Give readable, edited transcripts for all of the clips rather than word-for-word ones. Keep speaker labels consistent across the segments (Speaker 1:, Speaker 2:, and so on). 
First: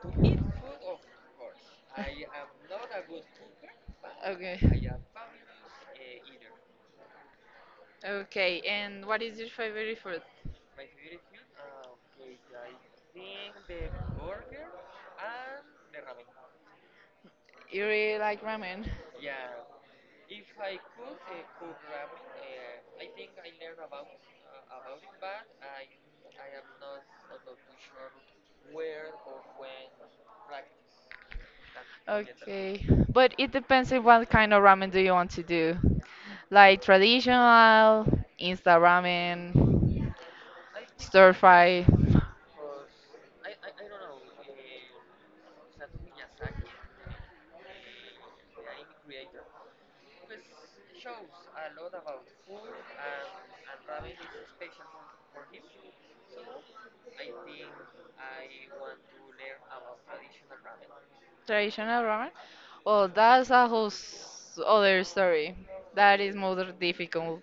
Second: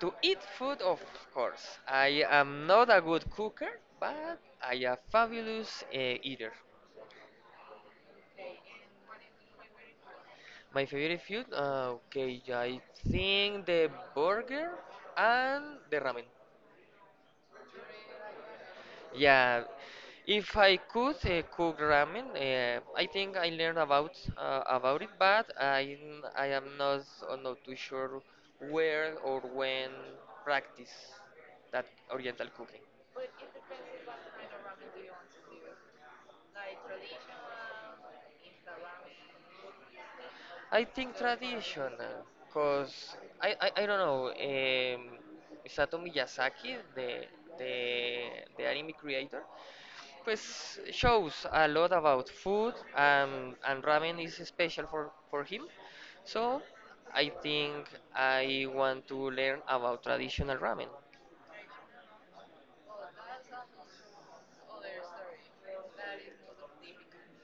Speaker 1: to eat food, of course. I am not a good cooker, but
Speaker 2: Okay,
Speaker 1: I am fabulous eater.
Speaker 2: Okay. And what is your favorite food?
Speaker 1: My favorite food, okay, I think the burger and the ramen.
Speaker 2: You really like ramen?
Speaker 1: Yeah, if I could cook ramen, I think I learned about about it, but I am not not too sure where or when practice that Oriental cook.
Speaker 2: Okay. But it depends on what kind of ramen do you want to do. Like traditional, instant ramen,
Speaker 1: I think
Speaker 2: stir fry.
Speaker 1: traditional, cause I don't know. Isato Miyazaki, the the anime creator, pues shows a lot about food, and ramen is special for him. So I think I want to learn about traditional ramen.
Speaker 2: Traditional ramen? Well, that's a whole other story. That is more difficult.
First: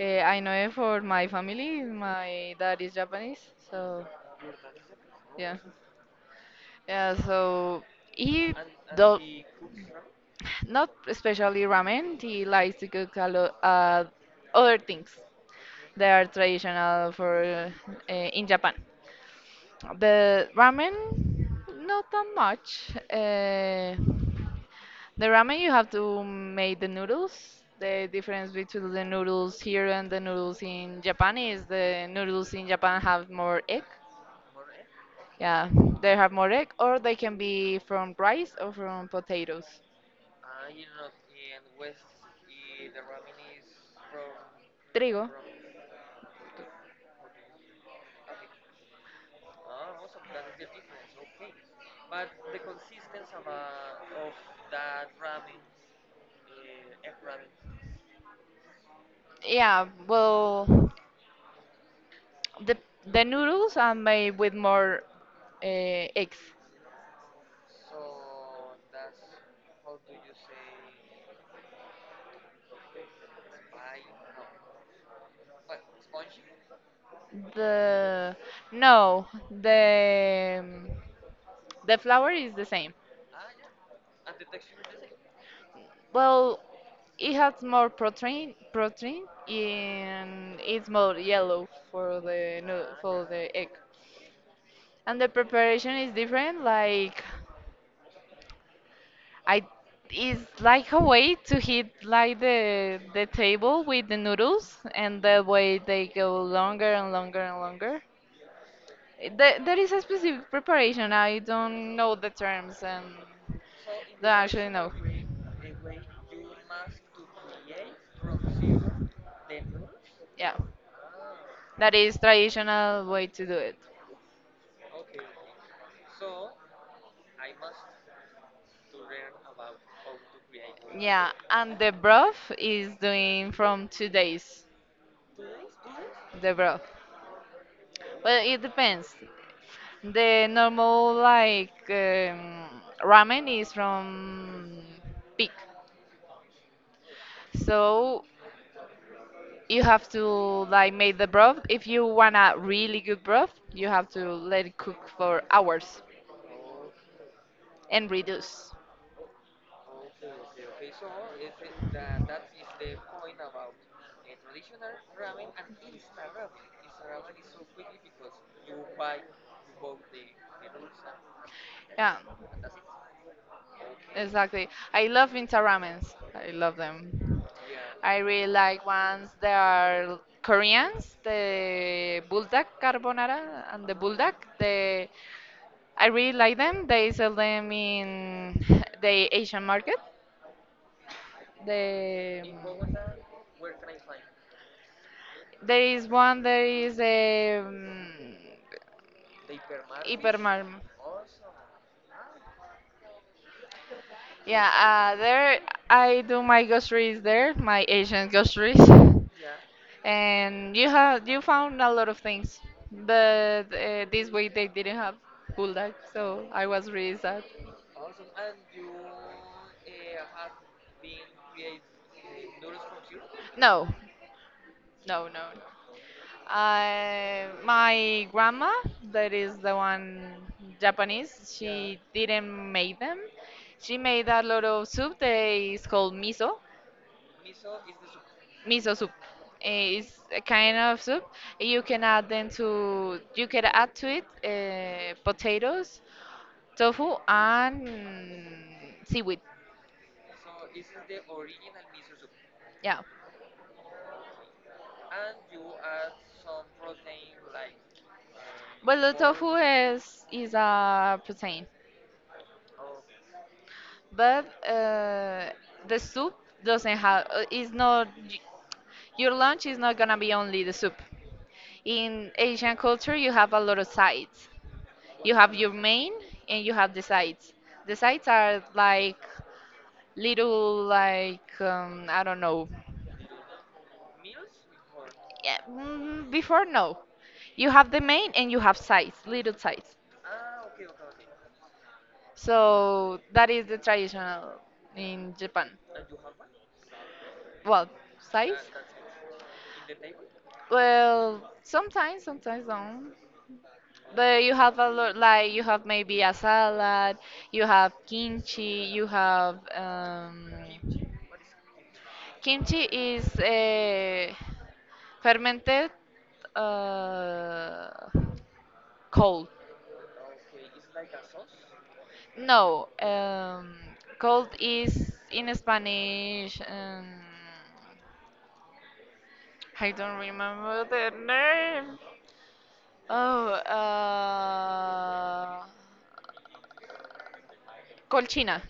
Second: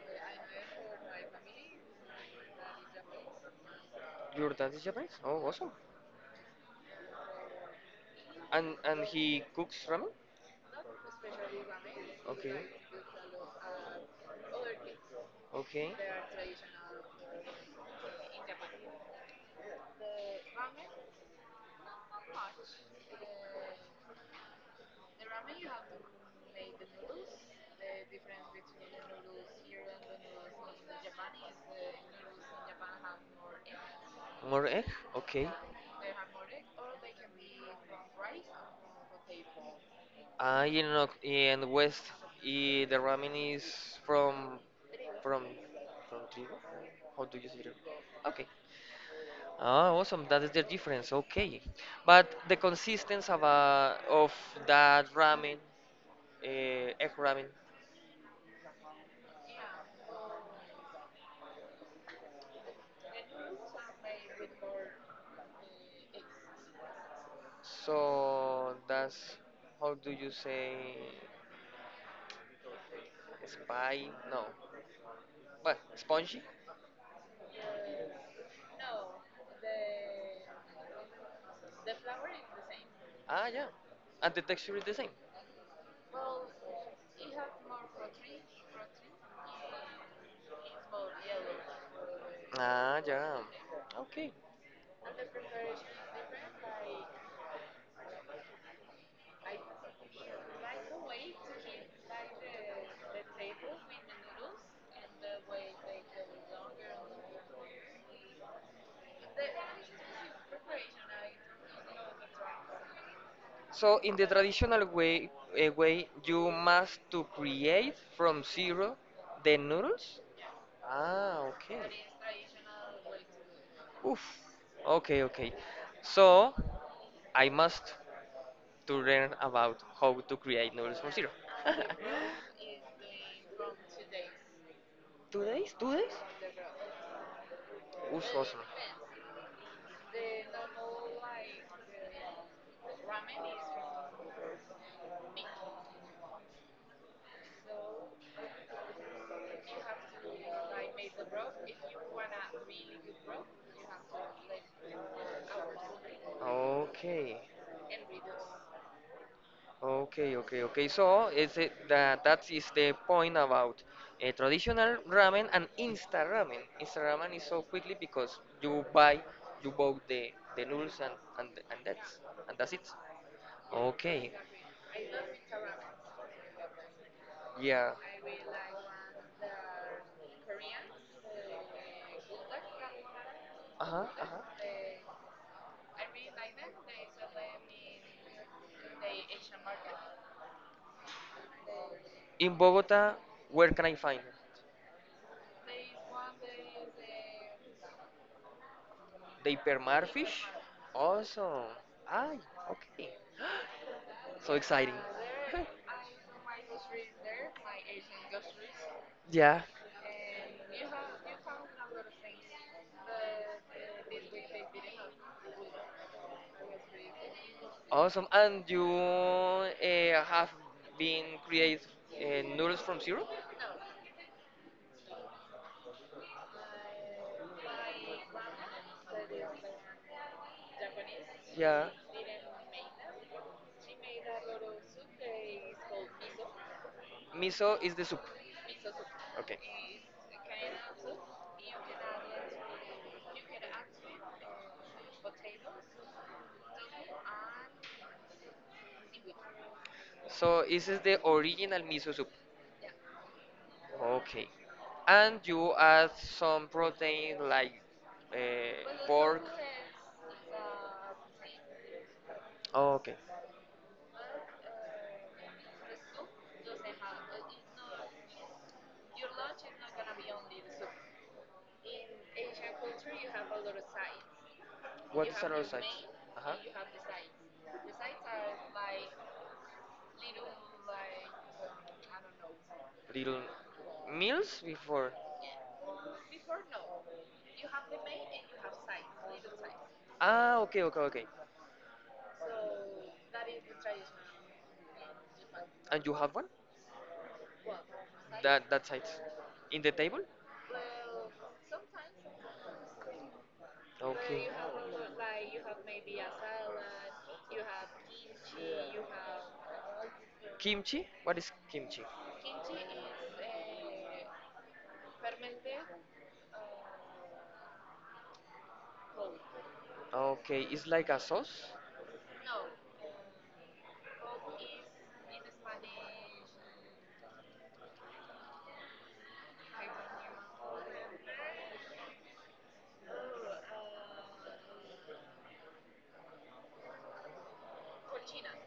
Speaker 2: I know it for my family. My dad is Japanese, so
Speaker 1: Your dad is Japanese? Oh,
Speaker 2: yeah,
Speaker 1: awesome.
Speaker 2: yeah. So he
Speaker 1: And
Speaker 2: don't,
Speaker 1: he cooks ramen?
Speaker 2: not especially ramen. He
Speaker 1: Okay.
Speaker 2: likes to cook a lot other things
Speaker 1: Okay.
Speaker 2: that are traditional for in Japan. The ramen, not that much. The ramen, you have to make the noodles. The difference between the noodles here and the noodles in Japan is the noodles in Japan have more egg.
Speaker 1: More egg? Okay.
Speaker 2: Yeah, they have more egg, or they can be from rice or from potatoes.
Speaker 1: Ah, in the West, the ramen is from
Speaker 2: Trigo.
Speaker 1: from from trigo. How do you say it? Okay. Ah, awesome. That is the difference. Okay. But the consistency of that ramen, uh, egg ramen.
Speaker 2: Yeah, well, the the noodles are made with more eggs.
Speaker 1: So that's, how do you say, spy? No. What? Spongy?
Speaker 2: The No, the the flour is the same.
Speaker 1: Ah, yeah. And the texture is the same.
Speaker 2: Well, it has more protein, and it's more yellow for the
Speaker 1: Ah,
Speaker 2: for
Speaker 1: ya.
Speaker 2: the egg.
Speaker 1: Ok.
Speaker 2: And the preparation is different. Like I, it's like a way to hit like the table with the noodles, and that way they go longer and longer and longer. There is a specific preparation. I don't know the terms and
Speaker 1: So in the
Speaker 2: don't actually
Speaker 1: traditional
Speaker 2: know.
Speaker 1: way, way you must to create from zero the noodles?
Speaker 2: Yeah,
Speaker 1: Ah, okay.
Speaker 2: that is traditional way to do it.
Speaker 1: Oof. Okay, okay. So I must to learn about how to create noodles from
Speaker 2: Yeah,
Speaker 1: zero.
Speaker 2: and the broth is doing from 2 days.
Speaker 1: 2 days? 2 days?
Speaker 2: The broth.
Speaker 1: Ooh,
Speaker 2: Well, it
Speaker 1: awesome.
Speaker 2: depends. The normal like ramen is from pig. So you have to like make the broth. If you want a really good broth, you have to let it cook for hours
Speaker 1: Okay.
Speaker 2: and reduce.
Speaker 1: Okay, okay, okay. So is it that that is the point about a traditional ramen and insta ramen. Insta ramen is so quickly because you bought the noodles and and and
Speaker 2: Yeah,
Speaker 1: that's and that's it. Okay,
Speaker 2: exactly. I love Insta ramens. I love them.
Speaker 1: yeah.
Speaker 2: I really like ones that are Koreans, the buldak carbonara and
Speaker 1: Uh
Speaker 2: the
Speaker 1: huh. Uh
Speaker 2: buldak.
Speaker 1: huh.
Speaker 2: The I really like them. They sell them in the Asian market.
Speaker 1: In
Speaker 2: The
Speaker 1: Bogota, where can I find
Speaker 2: There
Speaker 1: it?
Speaker 2: is one that is a
Speaker 1: They pair marfish?
Speaker 2: Hypermart.
Speaker 1: Awesome. Ah, okay. So
Speaker 2: Yeah,
Speaker 1: exciting.
Speaker 2: there, I do my groceries there, my Asian groceries,
Speaker 1: Yeah.
Speaker 2: and you have you found a lot of things, but this week they didn't have bulldog, so I was really sad.
Speaker 1: Awesome. And you have been create noodles from zero?
Speaker 2: No, no, no. My grandma, that is the one Japanese,
Speaker 1: Yeah.
Speaker 2: she didn't make them. She made a lot of soup that is called miso.
Speaker 1: Miso is the soup.
Speaker 2: Miso soup,
Speaker 1: Okay.
Speaker 2: is a kind of soup. You can add then to you can add to it potatoes, tofu, and seaweed.
Speaker 1: So this is the original miso soup.
Speaker 2: Yeah.
Speaker 1: Okay. And you add some protein like
Speaker 2: Well, the
Speaker 1: pork.
Speaker 2: tofu is a protein,
Speaker 1: Okay.
Speaker 2: but the soup doesn't have. Is not y- your lunch is not gonna be only the soup.
Speaker 1: In
Speaker 2: In
Speaker 1: Asian
Speaker 2: Asian culture,
Speaker 1: culture, you
Speaker 2: you
Speaker 1: have
Speaker 2: have a
Speaker 1: a lot
Speaker 2: lot of
Speaker 1: of sides.
Speaker 2: sides.
Speaker 1: You what's
Speaker 2: You have
Speaker 1: have another
Speaker 2: your
Speaker 1: the side? Main.
Speaker 2: main
Speaker 1: Uh huh.
Speaker 2: and
Speaker 1: And
Speaker 2: you
Speaker 1: you have
Speaker 2: have the
Speaker 1: the sides.
Speaker 2: sides.
Speaker 1: The
Speaker 2: The
Speaker 1: sides
Speaker 2: sides
Speaker 1: are
Speaker 2: are
Speaker 1: like
Speaker 2: like little like I don't know.
Speaker 1: little meals before. Yeah,
Speaker 2: Yeah, before no, you have the main and you have sides,
Speaker 1: little,
Speaker 2: little
Speaker 1: little sides.
Speaker 2: sides.
Speaker 1: Ah, okay, okay, okay. So
Speaker 2: So that
Speaker 1: the
Speaker 2: is the
Speaker 1: tradition,
Speaker 2: traditional in Japan.
Speaker 1: and you have one? Well,
Speaker 2: Well,
Speaker 1: sides.
Speaker 2: sides.
Speaker 1: That that side. In the table? Well,
Speaker 2: Well,
Speaker 1: sometimes.
Speaker 2: sometimes don't. But
Speaker 1: Okay.
Speaker 2: you have a lot, like you have maybe a salad, you have
Speaker 1: Kimchi? What is kimchi?
Speaker 2: kimchi is fermented uh, cold.
Speaker 1: Okay, it's like a sauce?
Speaker 2: No, cold is in Spanish. I don't remember the name. Oh, uh, Colchina.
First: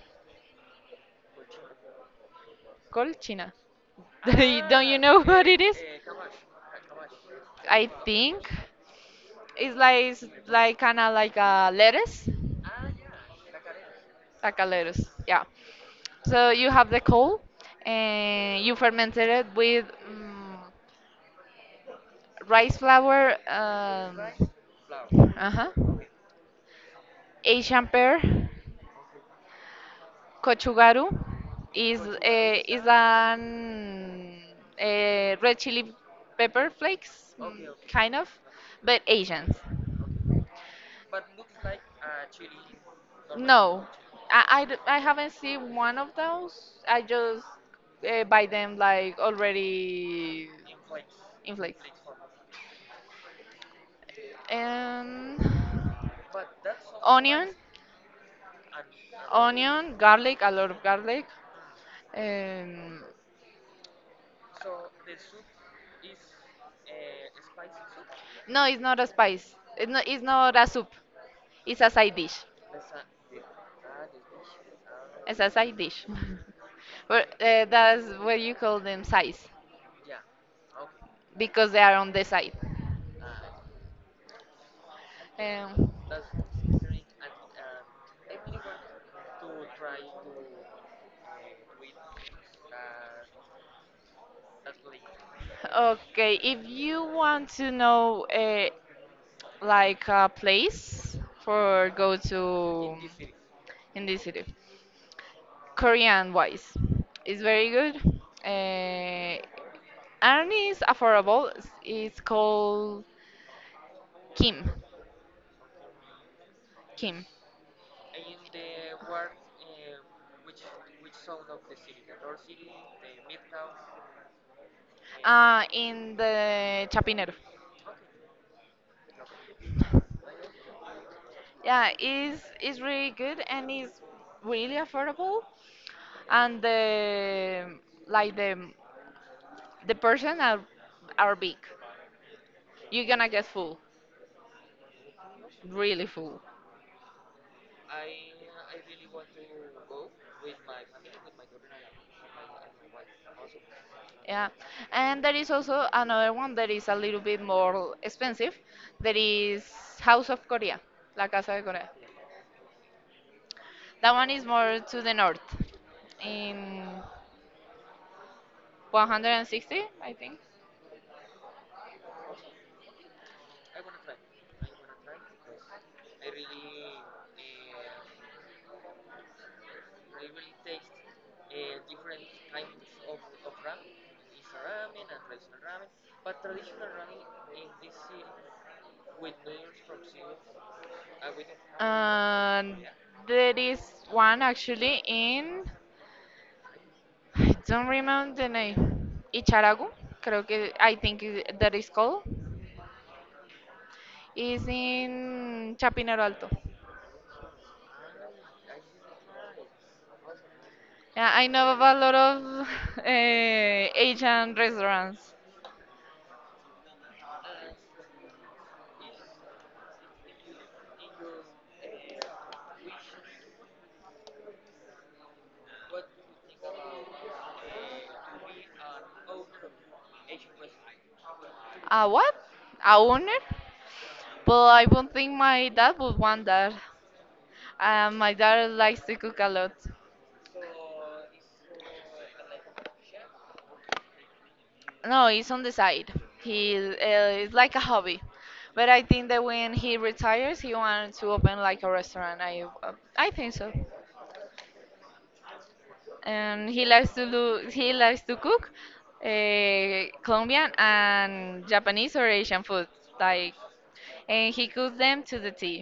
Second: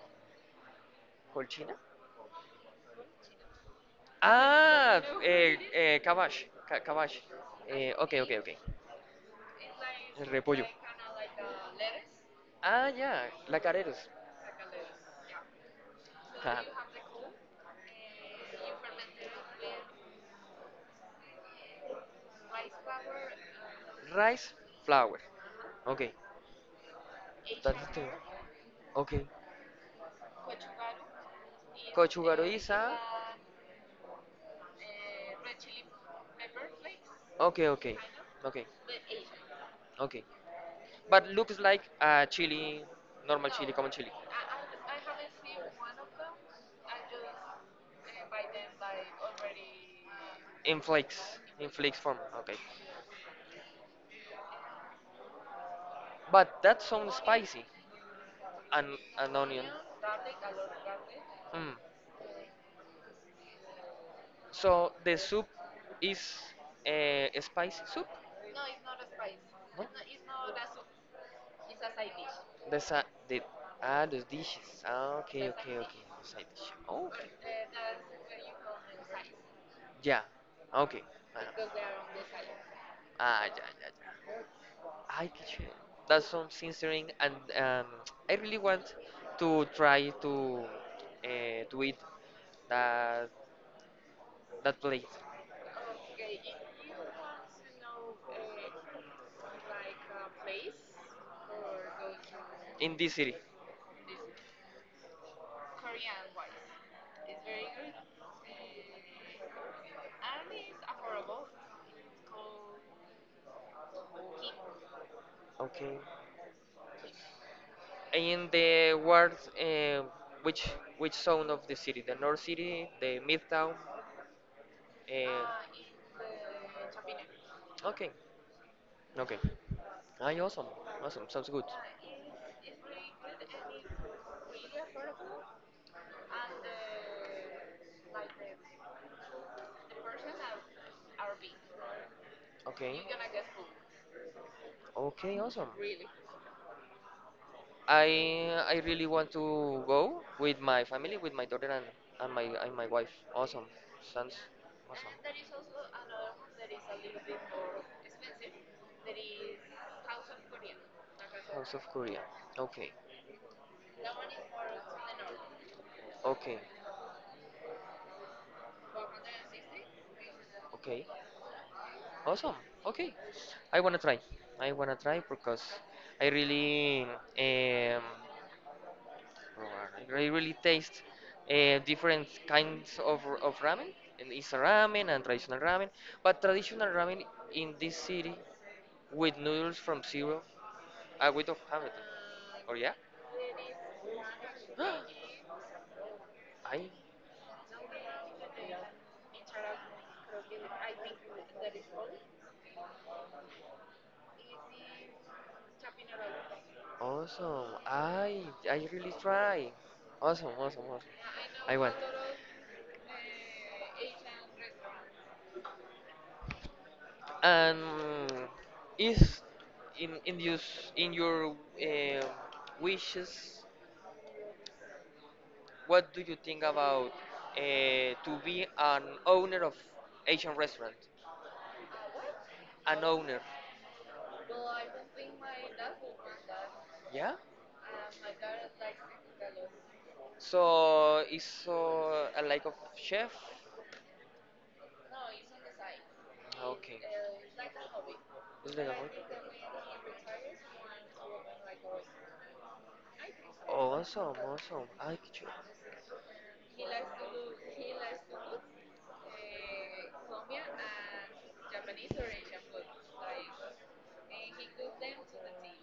Speaker 1: Colchina?
Speaker 2: Colchina. Don't you,
Speaker 1: Ah,
Speaker 2: ah, know what okay it is?
Speaker 1: cabbage. Cabbage.
Speaker 2: I
Speaker 1: Ok, ok,
Speaker 2: think
Speaker 1: ok.
Speaker 2: it's
Speaker 1: El repollo.
Speaker 2: like kind of like a lettuce,
Speaker 1: Ah, ya, la careros.
Speaker 2: like a lettuce. Yeah. So
Speaker 1: Fab.
Speaker 2: you have the coal, and you fermented it with rice flour.
Speaker 1: Rice, flour.
Speaker 2: Uh huh.
Speaker 1: Okay.
Speaker 2: Asian pear,
Speaker 1: Okay.
Speaker 2: kochugaru, is a,
Speaker 1: Cochugaroiza.
Speaker 2: is an a red chili pepper flakes,
Speaker 1: Okay, okay.
Speaker 2: kind of,
Speaker 1: Okay,
Speaker 2: but Asians.
Speaker 1: okay. But looks like a chili, normal chili,
Speaker 2: No,
Speaker 1: common chili.
Speaker 2: I haven't seen one of those. I just buy them like already
Speaker 1: In flakes,
Speaker 2: in
Speaker 1: in
Speaker 2: flakes.
Speaker 1: flakes form. Okay.
Speaker 2: And
Speaker 1: But that sounds
Speaker 2: onion,
Speaker 1: spicy. And an onion.
Speaker 2: onion, garlic, a lot of garlic.
Speaker 1: Mm.
Speaker 2: Um,
Speaker 1: So the soup is a spicy soup?
Speaker 2: No, it's not a spice.
Speaker 1: No?
Speaker 2: It's not a soup. It's a side dish.
Speaker 1: The sa the the dishes. Ah,
Speaker 2: It's a
Speaker 1: okay, okay,
Speaker 2: side
Speaker 1: okay.
Speaker 2: dish.
Speaker 1: The side dish. Oh,
Speaker 2: But that's what you call them sides
Speaker 1: yeah. Okay. Uh,
Speaker 2: because they are on the side.
Speaker 1: ah, yeah, yeah, yeah. I teacher.
Speaker 2: Um,
Speaker 1: That sounds interesting, and I really want to try to eat that that place.
Speaker 2: okay, if you want to know like a place for go to
Speaker 1: In this city.
Speaker 2: in this city, Korean wise, it's very good. Uh, and it's affordable. It's called Kim.
Speaker 1: Okay.
Speaker 2: Kim.
Speaker 1: In the world, uh, which which zone of the city? The north city, the midtown. Uh,
Speaker 2: In the Chapinero.
Speaker 1: okay. Okay. Ah, awesome. Awesome. Sounds good.
Speaker 2: Yeah, is really good and is really affordable. And the like the person are big.
Speaker 1: Okay.
Speaker 2: You're gonna get full,
Speaker 1: Okay, awesome.
Speaker 2: really full.
Speaker 1: I I really want to go with my family, with my daughter and my wife. Awesome. Sounds
Speaker 2: Yeah,
Speaker 1: awesome.
Speaker 2: and there is also another one that is a little bit more expensive. That is House of Korea, La Casa de
Speaker 1: House of
Speaker 2: Corea.
Speaker 1: Korea. Okay.
Speaker 2: That one is more to the north,
Speaker 1: Okay.
Speaker 2: in 160, I think.
Speaker 1: Okay, awesome. Okay, I wanna try. I wanna try because I really, um, I really taste different kinds of ramen. And it's a ramen and traditional ramen, but traditional ramen in this city with noodles from zero, with of Hamilton. Or
Speaker 2: And yeah,
Speaker 1: yeah,
Speaker 2: there is one actually in,
Speaker 1: I.
Speaker 2: I don't remember the name, Icharagu, creo que, I think it- that is called, is in Chapinero Alto.
Speaker 1: Awesome. I really try. Awesome, awesome, awesome.
Speaker 2: Yeah, I know
Speaker 1: I
Speaker 2: of a
Speaker 1: want.
Speaker 2: lot of Asian restaurants.
Speaker 1: And is in in your in your wishes, what do you think about to be an owner of Asian restaurant?
Speaker 2: A what? A
Speaker 1: An
Speaker 2: owner?
Speaker 1: owner.
Speaker 2: But I don't think my dad would want that.
Speaker 1: Yeah.
Speaker 2: My dad likes to cook a lot.
Speaker 1: So is a like of chef.
Speaker 2: No, it's on the side. He
Speaker 1: Okay.
Speaker 2: It's like a hobby.
Speaker 1: It's like
Speaker 2: But I
Speaker 1: a-
Speaker 2: think that when he retires, he wants to open like a restaurant. I think so.
Speaker 1: Oh, awesome, awesome. I get
Speaker 2: And he likes to do he likes to cook Colombian and Japanese or Asian food like and he cooks them to the tea.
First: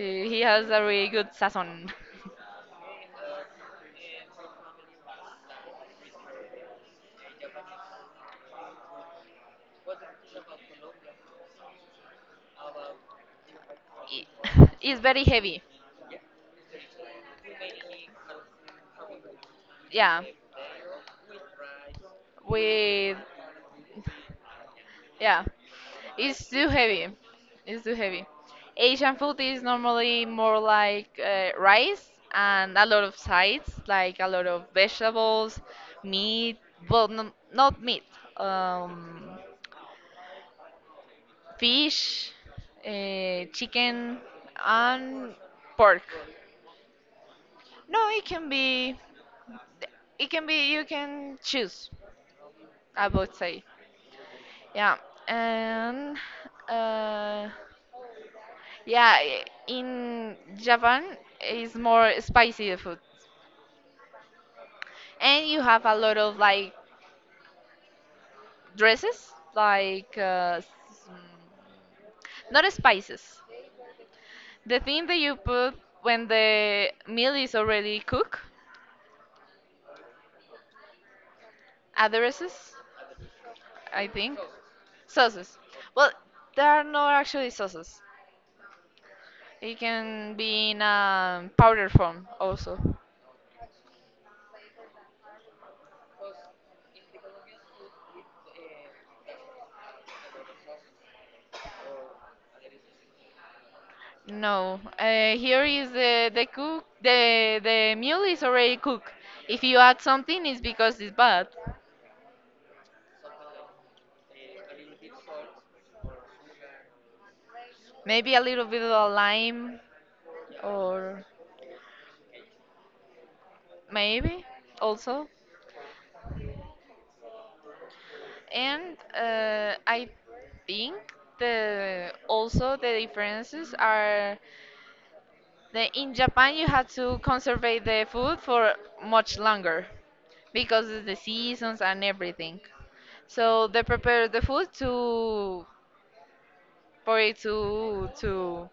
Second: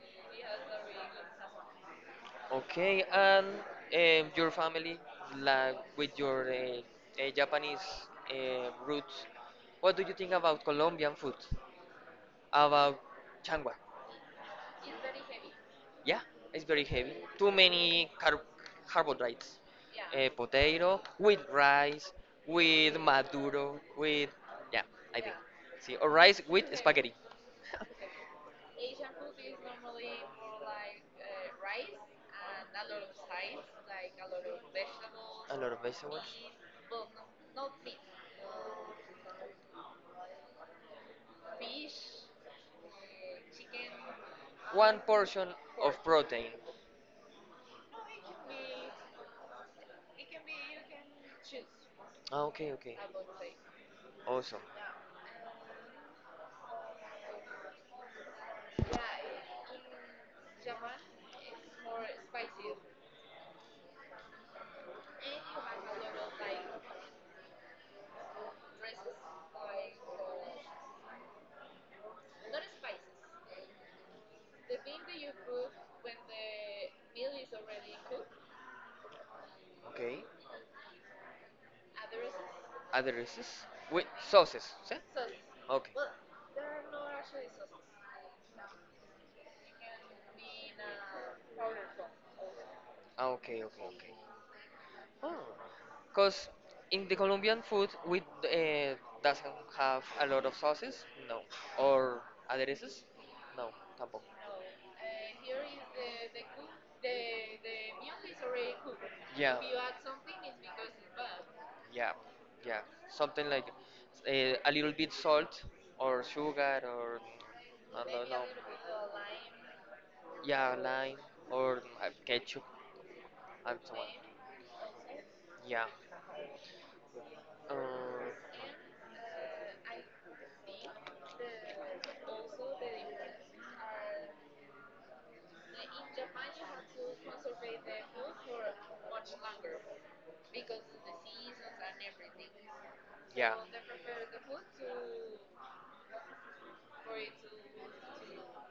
Speaker 2: Uh, He has a really good sazon.
Speaker 1: you. Okay, and your family, like with your Japanese roots, what do you think about Colombian food? About changua?
Speaker 2: It- It's very heavy.
Speaker 1: Yeah, it's very heavy. Too many carbohydrates.
Speaker 2: Yeah,
Speaker 1: Potato with rice, with
Speaker 2: with
Speaker 1: maduro, with yeah, I think.
Speaker 2: yeah,
Speaker 1: See, or rice
Speaker 2: it's
Speaker 1: with
Speaker 2: too heavy,
Speaker 1: spaghetti.
Speaker 2: it's too heavy. Asian food is normally more like rice and a lot of sides like a lot of
Speaker 1: A
Speaker 2: vegetables,
Speaker 1: lot of vegetables.
Speaker 2: meat, well no, not meat, um, fish, chicken,
Speaker 1: One
Speaker 2: and
Speaker 1: portion
Speaker 2: pork.
Speaker 1: of protein.
Speaker 2: No, it can be, it can be, you can choose,
Speaker 1: Ah, okay, okay.
Speaker 2: I would say.
Speaker 1: Awesome.
Speaker 2: Yeah. And uh in Japan is more spicy the food, and you have a lot of like dresses, like mm, not spices. The thing that you put when the meal is already cooked,
Speaker 1: Okay.
Speaker 2: addresses,
Speaker 1: Adereces with
Speaker 2: I think,
Speaker 1: sauces. ¿Sí?
Speaker 2: sauces.
Speaker 1: Okay.
Speaker 2: Well, there are not actually sauces. It can be in a powder form also.
Speaker 1: Ah, okay, okay, okay. Oh, because in the Colombian food, we doesn't have a lot of sauces, no, or adereces, no, tampoco.
Speaker 2: No, here is the cook. The meal is already cooked.
Speaker 1: Yeah,
Speaker 2: If you add something, it's because it's bad.
Speaker 1: yeah, yeah. Something like uh, a little bit salt or sugar or I don't
Speaker 2: Maybe a
Speaker 1: know.
Speaker 2: little bit of lime,
Speaker 1: Yeah, lime
Speaker 2: or
Speaker 1: or ketchup and so on.
Speaker 2: maybe also.
Speaker 1: Yeah.
Speaker 2: And I think the also the differences are that in Japan you have to
Speaker 1: Uh,
Speaker 2: conserve the food for much longer because of the seasons and everything.
Speaker 1: yeah.
Speaker 2: So they prepare the food to for it to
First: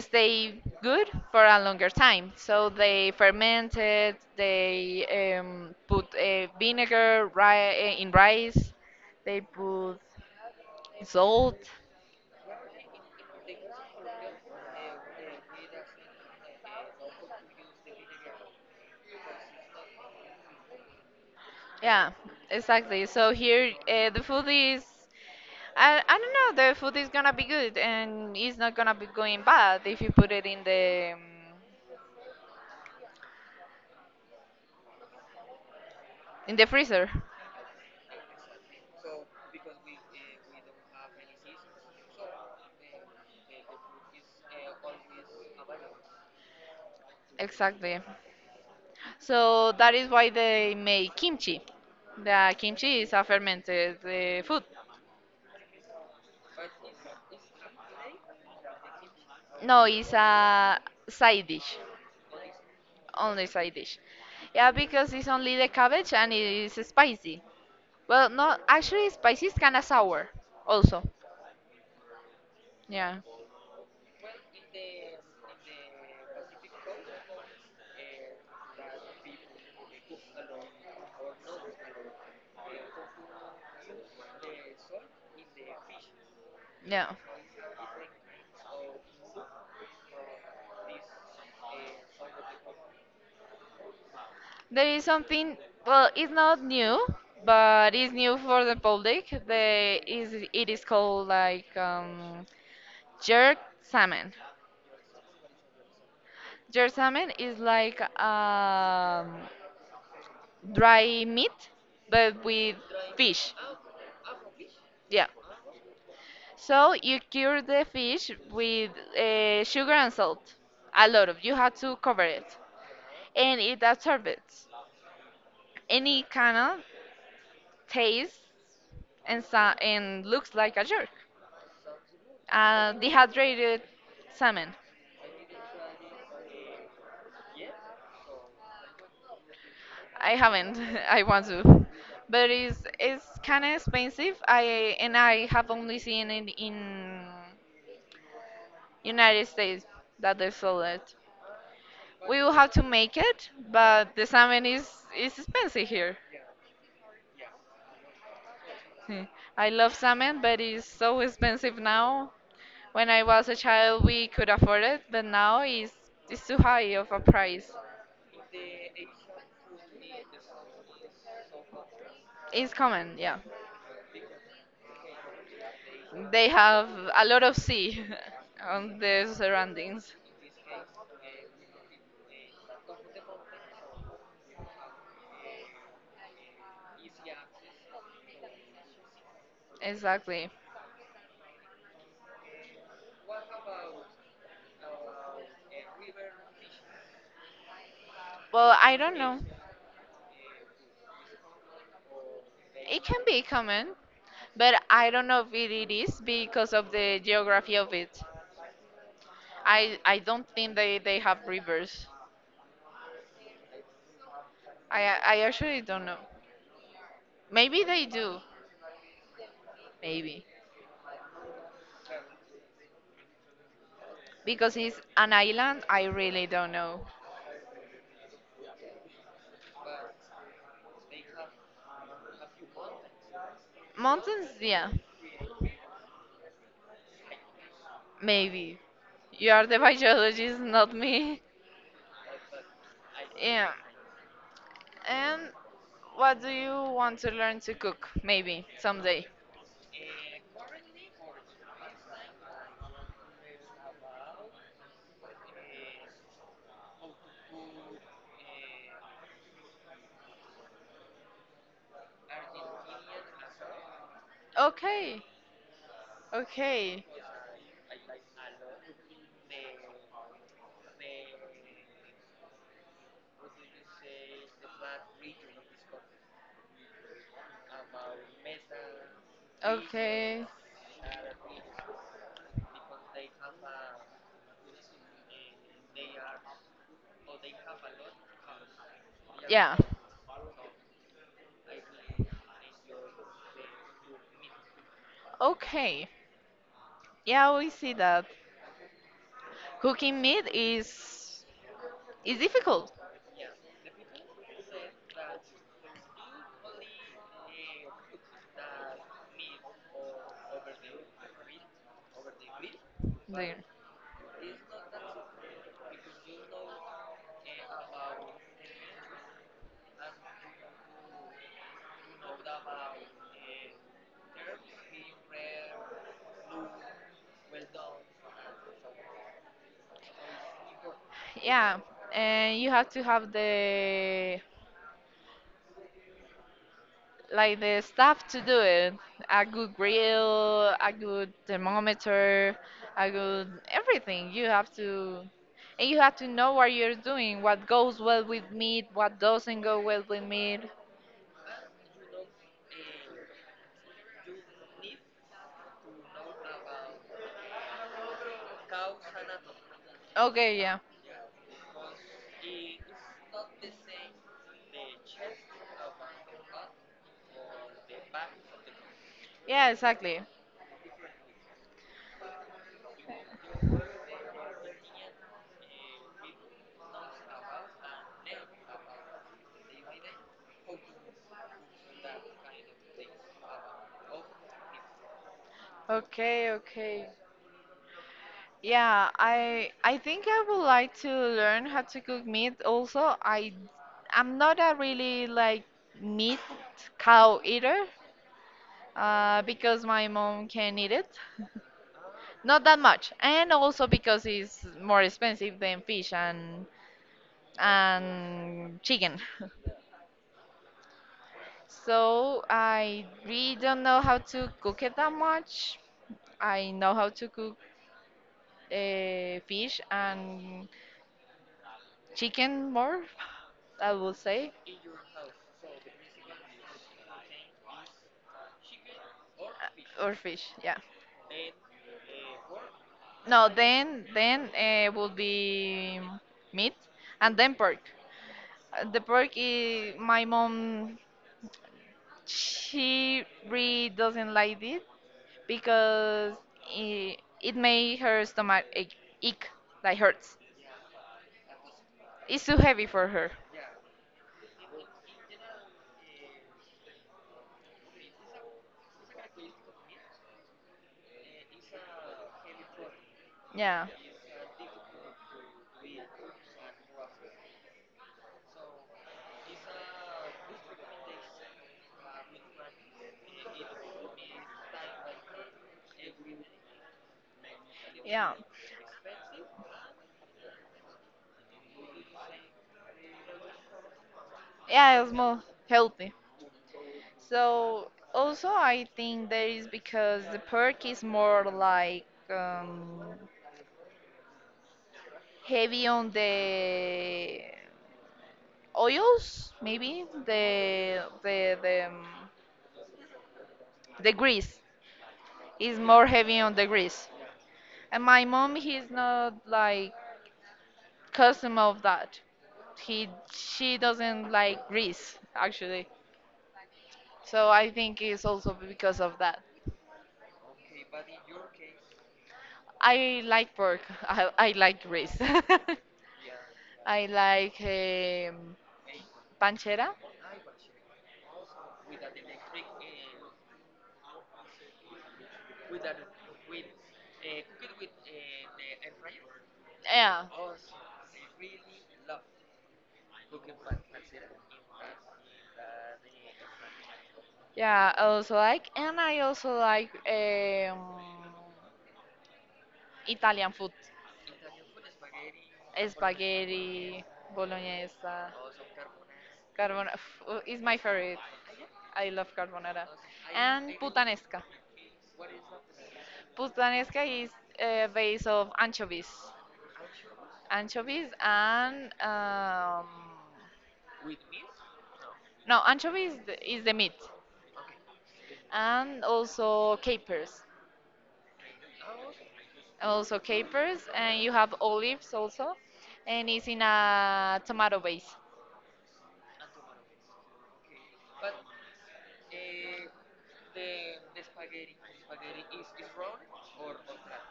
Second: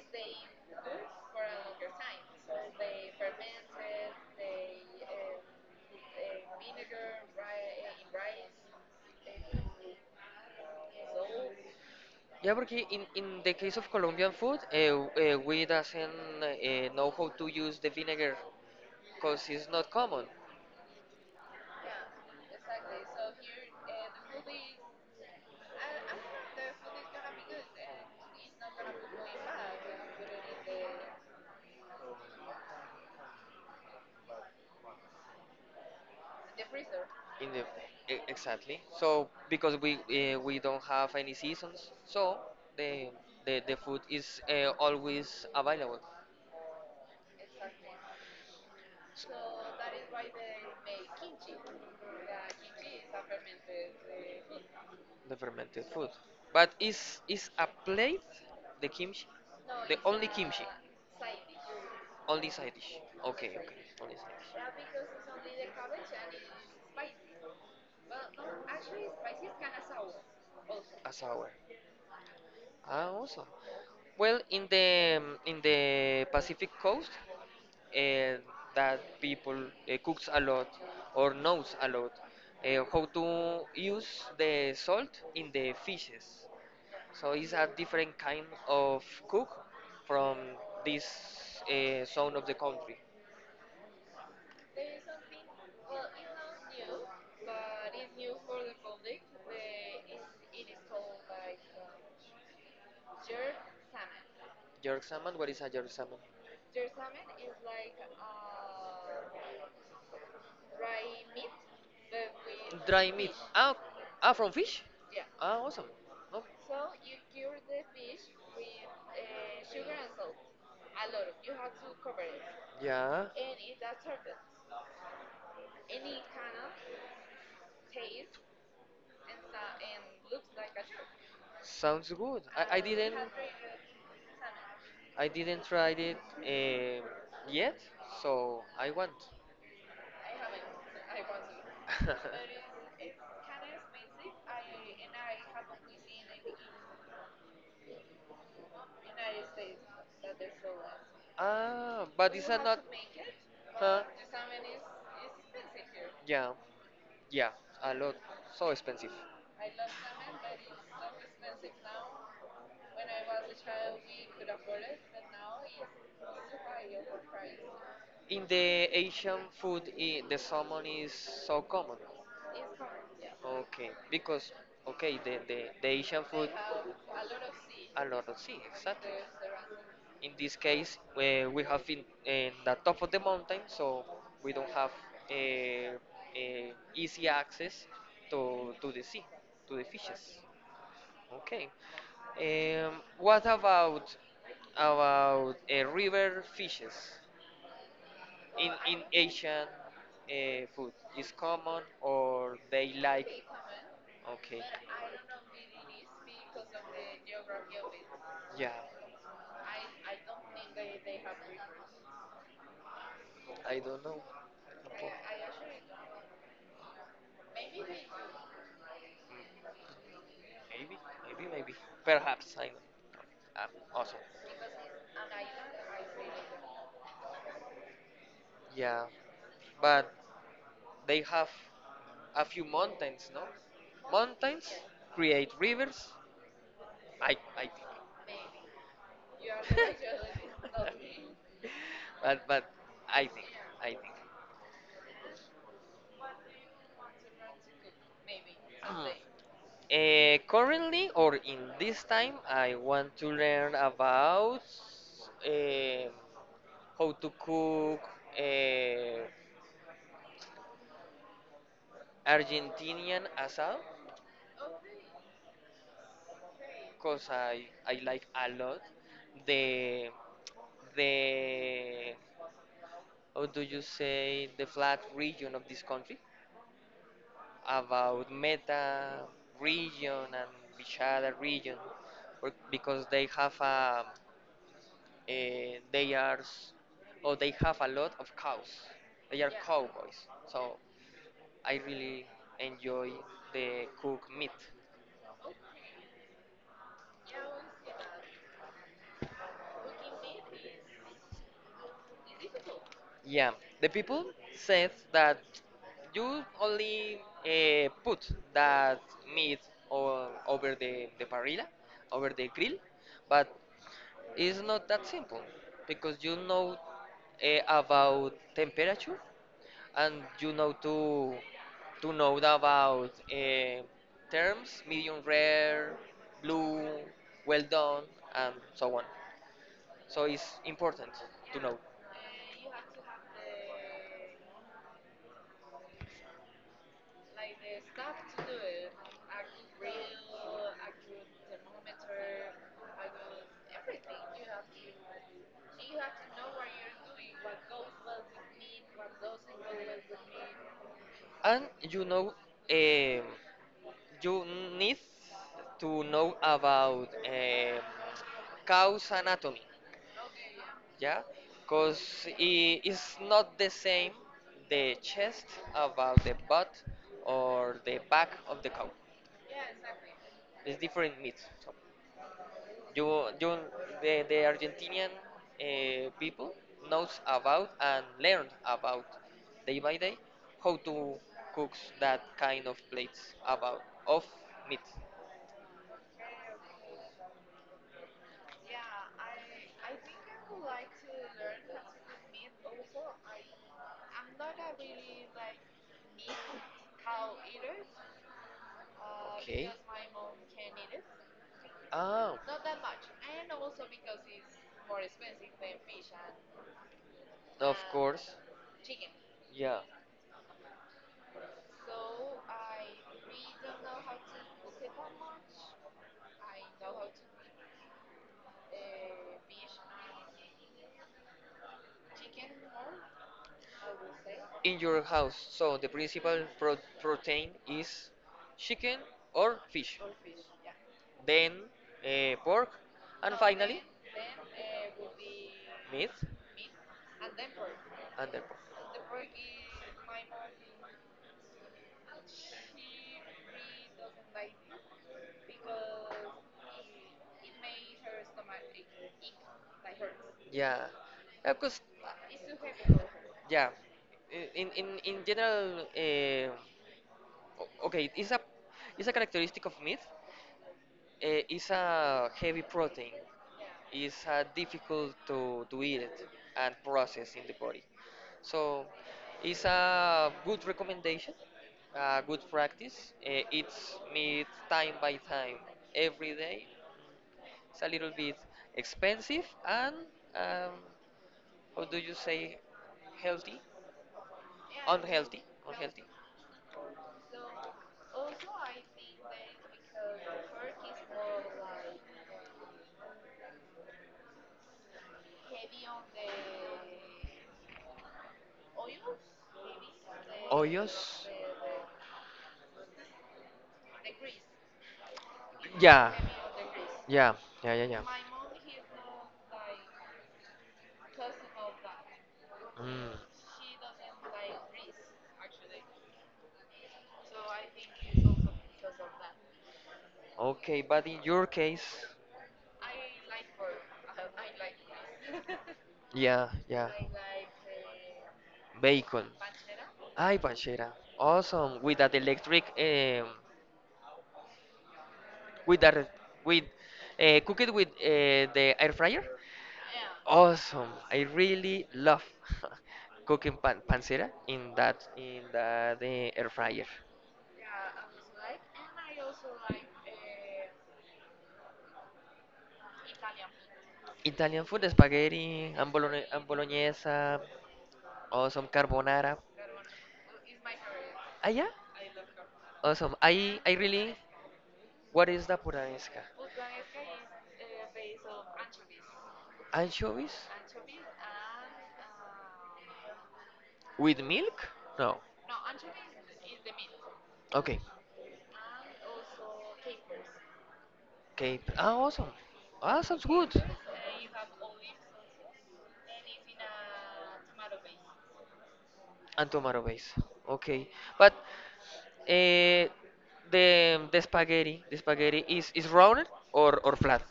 Speaker 2: stay good for a longer time. So they ferment it. They put vinegar in rice. They put salt.
Speaker 1: Yeah, porque in the case of Colombian food, we doesn't know how to use the vinegar because it's not common.
Speaker 2: Yeah, exactly. So here the food is. I don't know. The food is gonna be good, and it's not gonna be going bad if you put it in the freezer.
Speaker 1: In the exactly. So because we don't have any seasons, so the the food is always available.
Speaker 2: Exactly. So that is why they make kimchi. The kimchi is a fermented food.
Speaker 1: The fermented food. But is a plate the kimchi?
Speaker 2: No,
Speaker 1: The
Speaker 2: it's
Speaker 1: only kimchi,
Speaker 2: a side dish,
Speaker 1: only side dish.
Speaker 2: only
Speaker 1: Okay, okay.
Speaker 2: side dish.
Speaker 1: Only side
Speaker 2: Yeah,
Speaker 1: dish.
Speaker 2: because it's only the cabbage and it is spicy. Well, no, actually, spicy is kind of sour also.
Speaker 1: A sour. Ah,
Speaker 2: Yeah,
Speaker 1: awesome. Well, in the Pacific coast, uh, that people cooks a lot or knows a lot how to use the salt in the fishes.
Speaker 2: yeah.
Speaker 1: So it's a different kind of cook from this zone of the country.
Speaker 2: There is something, well, it's not new, but it's new for the public. The is it is called like jerk salmon.
Speaker 1: Jerk salmon, what is a jerk salmon?
Speaker 2: Jersamen is like dry meat, but with
Speaker 1: Dry meat.
Speaker 2: fish.
Speaker 1: Ah, from fish?
Speaker 2: Yeah.
Speaker 1: Ah, awesome.
Speaker 2: So you cure the fish with sugar and salt. A lot of you
Speaker 1: No.
Speaker 2: have to cover it,
Speaker 1: Yeah,
Speaker 2: and it absorbs any kind of taste and and looks like a jerk.
Speaker 1: sounds good. I, I didn't
Speaker 2: Dehydrated salmon.
Speaker 1: I didn't try it yet, so I want.
Speaker 2: I haven't. I want to, but it's kind of expensive. I And I have only seen it in United States that they sold it.
Speaker 1: Ah, but
Speaker 2: We
Speaker 1: it's
Speaker 2: will have to
Speaker 1: not.
Speaker 2: make it,
Speaker 1: Huh?
Speaker 2: but the salmon is expensive here.
Speaker 1: Yeah, yeah, a lot. So expensive.
Speaker 2: Hmm. I love salmon, but it's so expensive now. When I was a child, we could afford it, but now it's too high of a price.
Speaker 1: In the Asian food, the salmon is so common.
Speaker 2: It's common, yeah.
Speaker 1: Okay, because okay, the Asian
Speaker 2: They
Speaker 1: food
Speaker 2: have a lot of sea
Speaker 1: a lot of sea,
Speaker 2: on
Speaker 1: exactly.
Speaker 2: their surroundings.
Speaker 1: In this case, where we have in the top of the mountain, so we don't have easy access to the sea, to the fishes.
Speaker 2: Exactly.
Speaker 1: Okay. Um, what about river fishes in
Speaker 2: Well, I
Speaker 1: in
Speaker 2: don't know.
Speaker 1: Asian food? Is common or they
Speaker 2: It can
Speaker 1: like?
Speaker 2: be common,
Speaker 1: Okay.
Speaker 2: but I don't know if it is because of the geography of it.
Speaker 1: Yeah.
Speaker 2: I don't think they have rivers.
Speaker 1: I don't know.
Speaker 2: I actually don't know. Maybe they do. Maybe
Speaker 1: Maybe. Maybe. Maybe. Perhaps. I don't know. Um, Awesome.
Speaker 2: because it's an island. I really don't know.
Speaker 1: Yeah. But they have a few mountains, no?
Speaker 2: Mountains,
Speaker 1: Mountains
Speaker 2: yeah,
Speaker 1: create rivers. I think.
Speaker 2: maybe. You are the biologist, not me.
Speaker 1: But I think
Speaker 2: Yeah.
Speaker 1: I think.
Speaker 2: And what do you want to learn to cook? Maybe someday.
Speaker 1: Currently or in this time, I want to learn about eh, how to cook eh, Argentinian asado.
Speaker 2: Okay. Okay.
Speaker 1: Because I like a lot the the, how do you say, the flat region of this country, about Meta region
Speaker 2: Okay.
Speaker 1: and Bishada region, because they have a, they are s- or they have a lot of cows, they are
Speaker 2: Yeah.
Speaker 1: cowboys, so I really enjoy the cook meat.
Speaker 2: Okay. Yeah, we see that cooking meat is difficult.
Speaker 1: Yeah, the people said that you only put that meat over the parrilla, over the grill, but
Speaker 2: There.
Speaker 1: it's not that simple because about temperature and you know to know about terms, medium rare, blue, well done, and so on. So it's important to know.
Speaker 2: Yeah, and you have to have the like the
Speaker 1: I
Speaker 2: stuff to
Speaker 1: could
Speaker 2: do
Speaker 1: do it.
Speaker 2: it.
Speaker 1: I
Speaker 2: A
Speaker 1: could
Speaker 2: good grill,
Speaker 1: reel, I
Speaker 2: a
Speaker 1: could
Speaker 2: good
Speaker 1: thermometer,
Speaker 2: thermometer,
Speaker 1: I
Speaker 2: a
Speaker 1: could
Speaker 2: good
Speaker 1: everything.
Speaker 2: everything.
Speaker 1: You
Speaker 2: You
Speaker 1: have
Speaker 2: have
Speaker 1: to
Speaker 2: to and
Speaker 1: you
Speaker 2: you
Speaker 1: have
Speaker 2: have
Speaker 1: to
Speaker 2: to
Speaker 1: know
Speaker 2: know
Speaker 1: what
Speaker 2: what you're
Speaker 1: you're
Speaker 2: doing, what goes well
Speaker 1: doing,
Speaker 2: with meat, what
Speaker 1: what's involved
Speaker 2: doesn't go well
Speaker 1: with
Speaker 2: with meat.
Speaker 1: it. And um you need to know about cow's anatomy,
Speaker 2: Okay, yeah.
Speaker 1: yeah, because it's not the same the chest about the butt or the back of the cow.
Speaker 2: Yeah, exactly.
Speaker 1: It's different meat you you the Argentinian people knows about and learn about day by day how to cook that kind of plates about of meat.
Speaker 2: Okay, okay. Yeah, I think I would like to learn how to cook meat also. I'm not a really like meat cow eater
Speaker 1: Okay.
Speaker 2: because my mom can eat it.
Speaker 1: Ah,
Speaker 2: Not that much. And also because it's more expensive than fish
Speaker 1: of course.
Speaker 2: and chicken.
Speaker 1: Yeah. So
Speaker 2: So
Speaker 1: I
Speaker 2: I
Speaker 1: really
Speaker 2: really
Speaker 1: don't
Speaker 2: don't
Speaker 1: know
Speaker 2: know
Speaker 1: how
Speaker 2: how
Speaker 1: to
Speaker 2: to
Speaker 1: cook
Speaker 2: cook
Speaker 1: it
Speaker 2: it
Speaker 1: that
Speaker 2: that
Speaker 1: much.
Speaker 2: much.
Speaker 1: I
Speaker 2: I
Speaker 1: know
Speaker 2: know
Speaker 1: how
Speaker 2: how
Speaker 1: to
Speaker 2: to
Speaker 1: cook
Speaker 2: cook
Speaker 1: uh, fish
Speaker 2: fish
Speaker 1: and
Speaker 2: and
Speaker 1: chicken
Speaker 2: chicken
Speaker 1: more,
Speaker 2: more,
Speaker 1: I
Speaker 2: I
Speaker 1: will
Speaker 2: will
Speaker 1: say.
Speaker 2: say.
Speaker 1: In your house. So the principal protein is chicken or fish,
Speaker 2: Or fish,
Speaker 1: yeah.
Speaker 2: yeah.
Speaker 1: Then pork, and no, then
Speaker 2: No,
Speaker 1: finally
Speaker 2: then
Speaker 1: then
Speaker 2: then uh,
Speaker 1: will
Speaker 2: would
Speaker 1: be
Speaker 2: be
Speaker 1: meat meat.
Speaker 2: meat,
Speaker 1: And
Speaker 2: and then pork.
Speaker 1: and then pork.
Speaker 2: The
Speaker 1: The person,
Speaker 2: pork is
Speaker 1: my,
Speaker 2: my mom,
Speaker 1: she
Speaker 2: she
Speaker 1: really.
Speaker 2: really doesn't like it because it made her stomach ache, ache, like hurts.
Speaker 1: Yeah, yeah, because
Speaker 2: It's too heavy for her.
Speaker 1: yeah, in general, okay, it's a characteristic of meat. It's a heavy protein.
Speaker 2: Yeah,
Speaker 1: It's difficult to eat it and process in the body. So it's a good recommendation, a good practice. Eat meat time by time, every day. It's a little
Speaker 2: yeah,
Speaker 1: bit expensive and um, how do you say healthy?
Speaker 2: yeah, it's more
Speaker 1: Unhealthy.
Speaker 2: healthy. So also I think that is because the pork is more like heavy on the oils, maybe the
Speaker 1: Hoyos.
Speaker 2: the the, um, the grease, is more
Speaker 1: Yeah.
Speaker 2: heavy on the grease.
Speaker 1: Yeah. Yeah. Yeah. Yeah.
Speaker 2: And my mom, he's not like custom of that. He, she doesn't like grease, actually. So I think it's
Speaker 1: Mm.
Speaker 2: also because of that.
Speaker 1: Okay, but in your case,
Speaker 2: I like pork. I like grease.
Speaker 1: yeah, yeah,
Speaker 2: I like
Speaker 1: bacon.
Speaker 2: panchera.
Speaker 1: Ay, panchera. Awesome. With that electric, with that, with, cook it with the air fryer.
Speaker 2: Yeah.
Speaker 1: Awesome. I really love cooking pancera in that air fryer.
Speaker 2: Yeah, I also like, and I also like Italian food,
Speaker 1: Italian food, spaghetti and
Speaker 2: spaghetti,
Speaker 1: bolognese,
Speaker 2: bolognese,
Speaker 1: awesome carbonara.
Speaker 2: carbonara. Is my favorite.
Speaker 1: Ah, yeah,
Speaker 2: I love carbonara,
Speaker 1: awesome.
Speaker 2: and puttanesca.
Speaker 1: What is the puranesca?
Speaker 2: Puttanesca is base of anchovies,
Speaker 1: Anchovies
Speaker 2: anchovies, and
Speaker 1: with milk? No.
Speaker 2: no, anchovies is the meat,
Speaker 1: Okay.
Speaker 2: and also capers.
Speaker 1: Okay. Ah, awesome. Ah,
Speaker 2: Also
Speaker 1: sounds good.
Speaker 2: capers, and you have olives also, and it's in a tomato base.
Speaker 1: And tomato base. Okay, but uh, the the spaghetti is rounded or flat?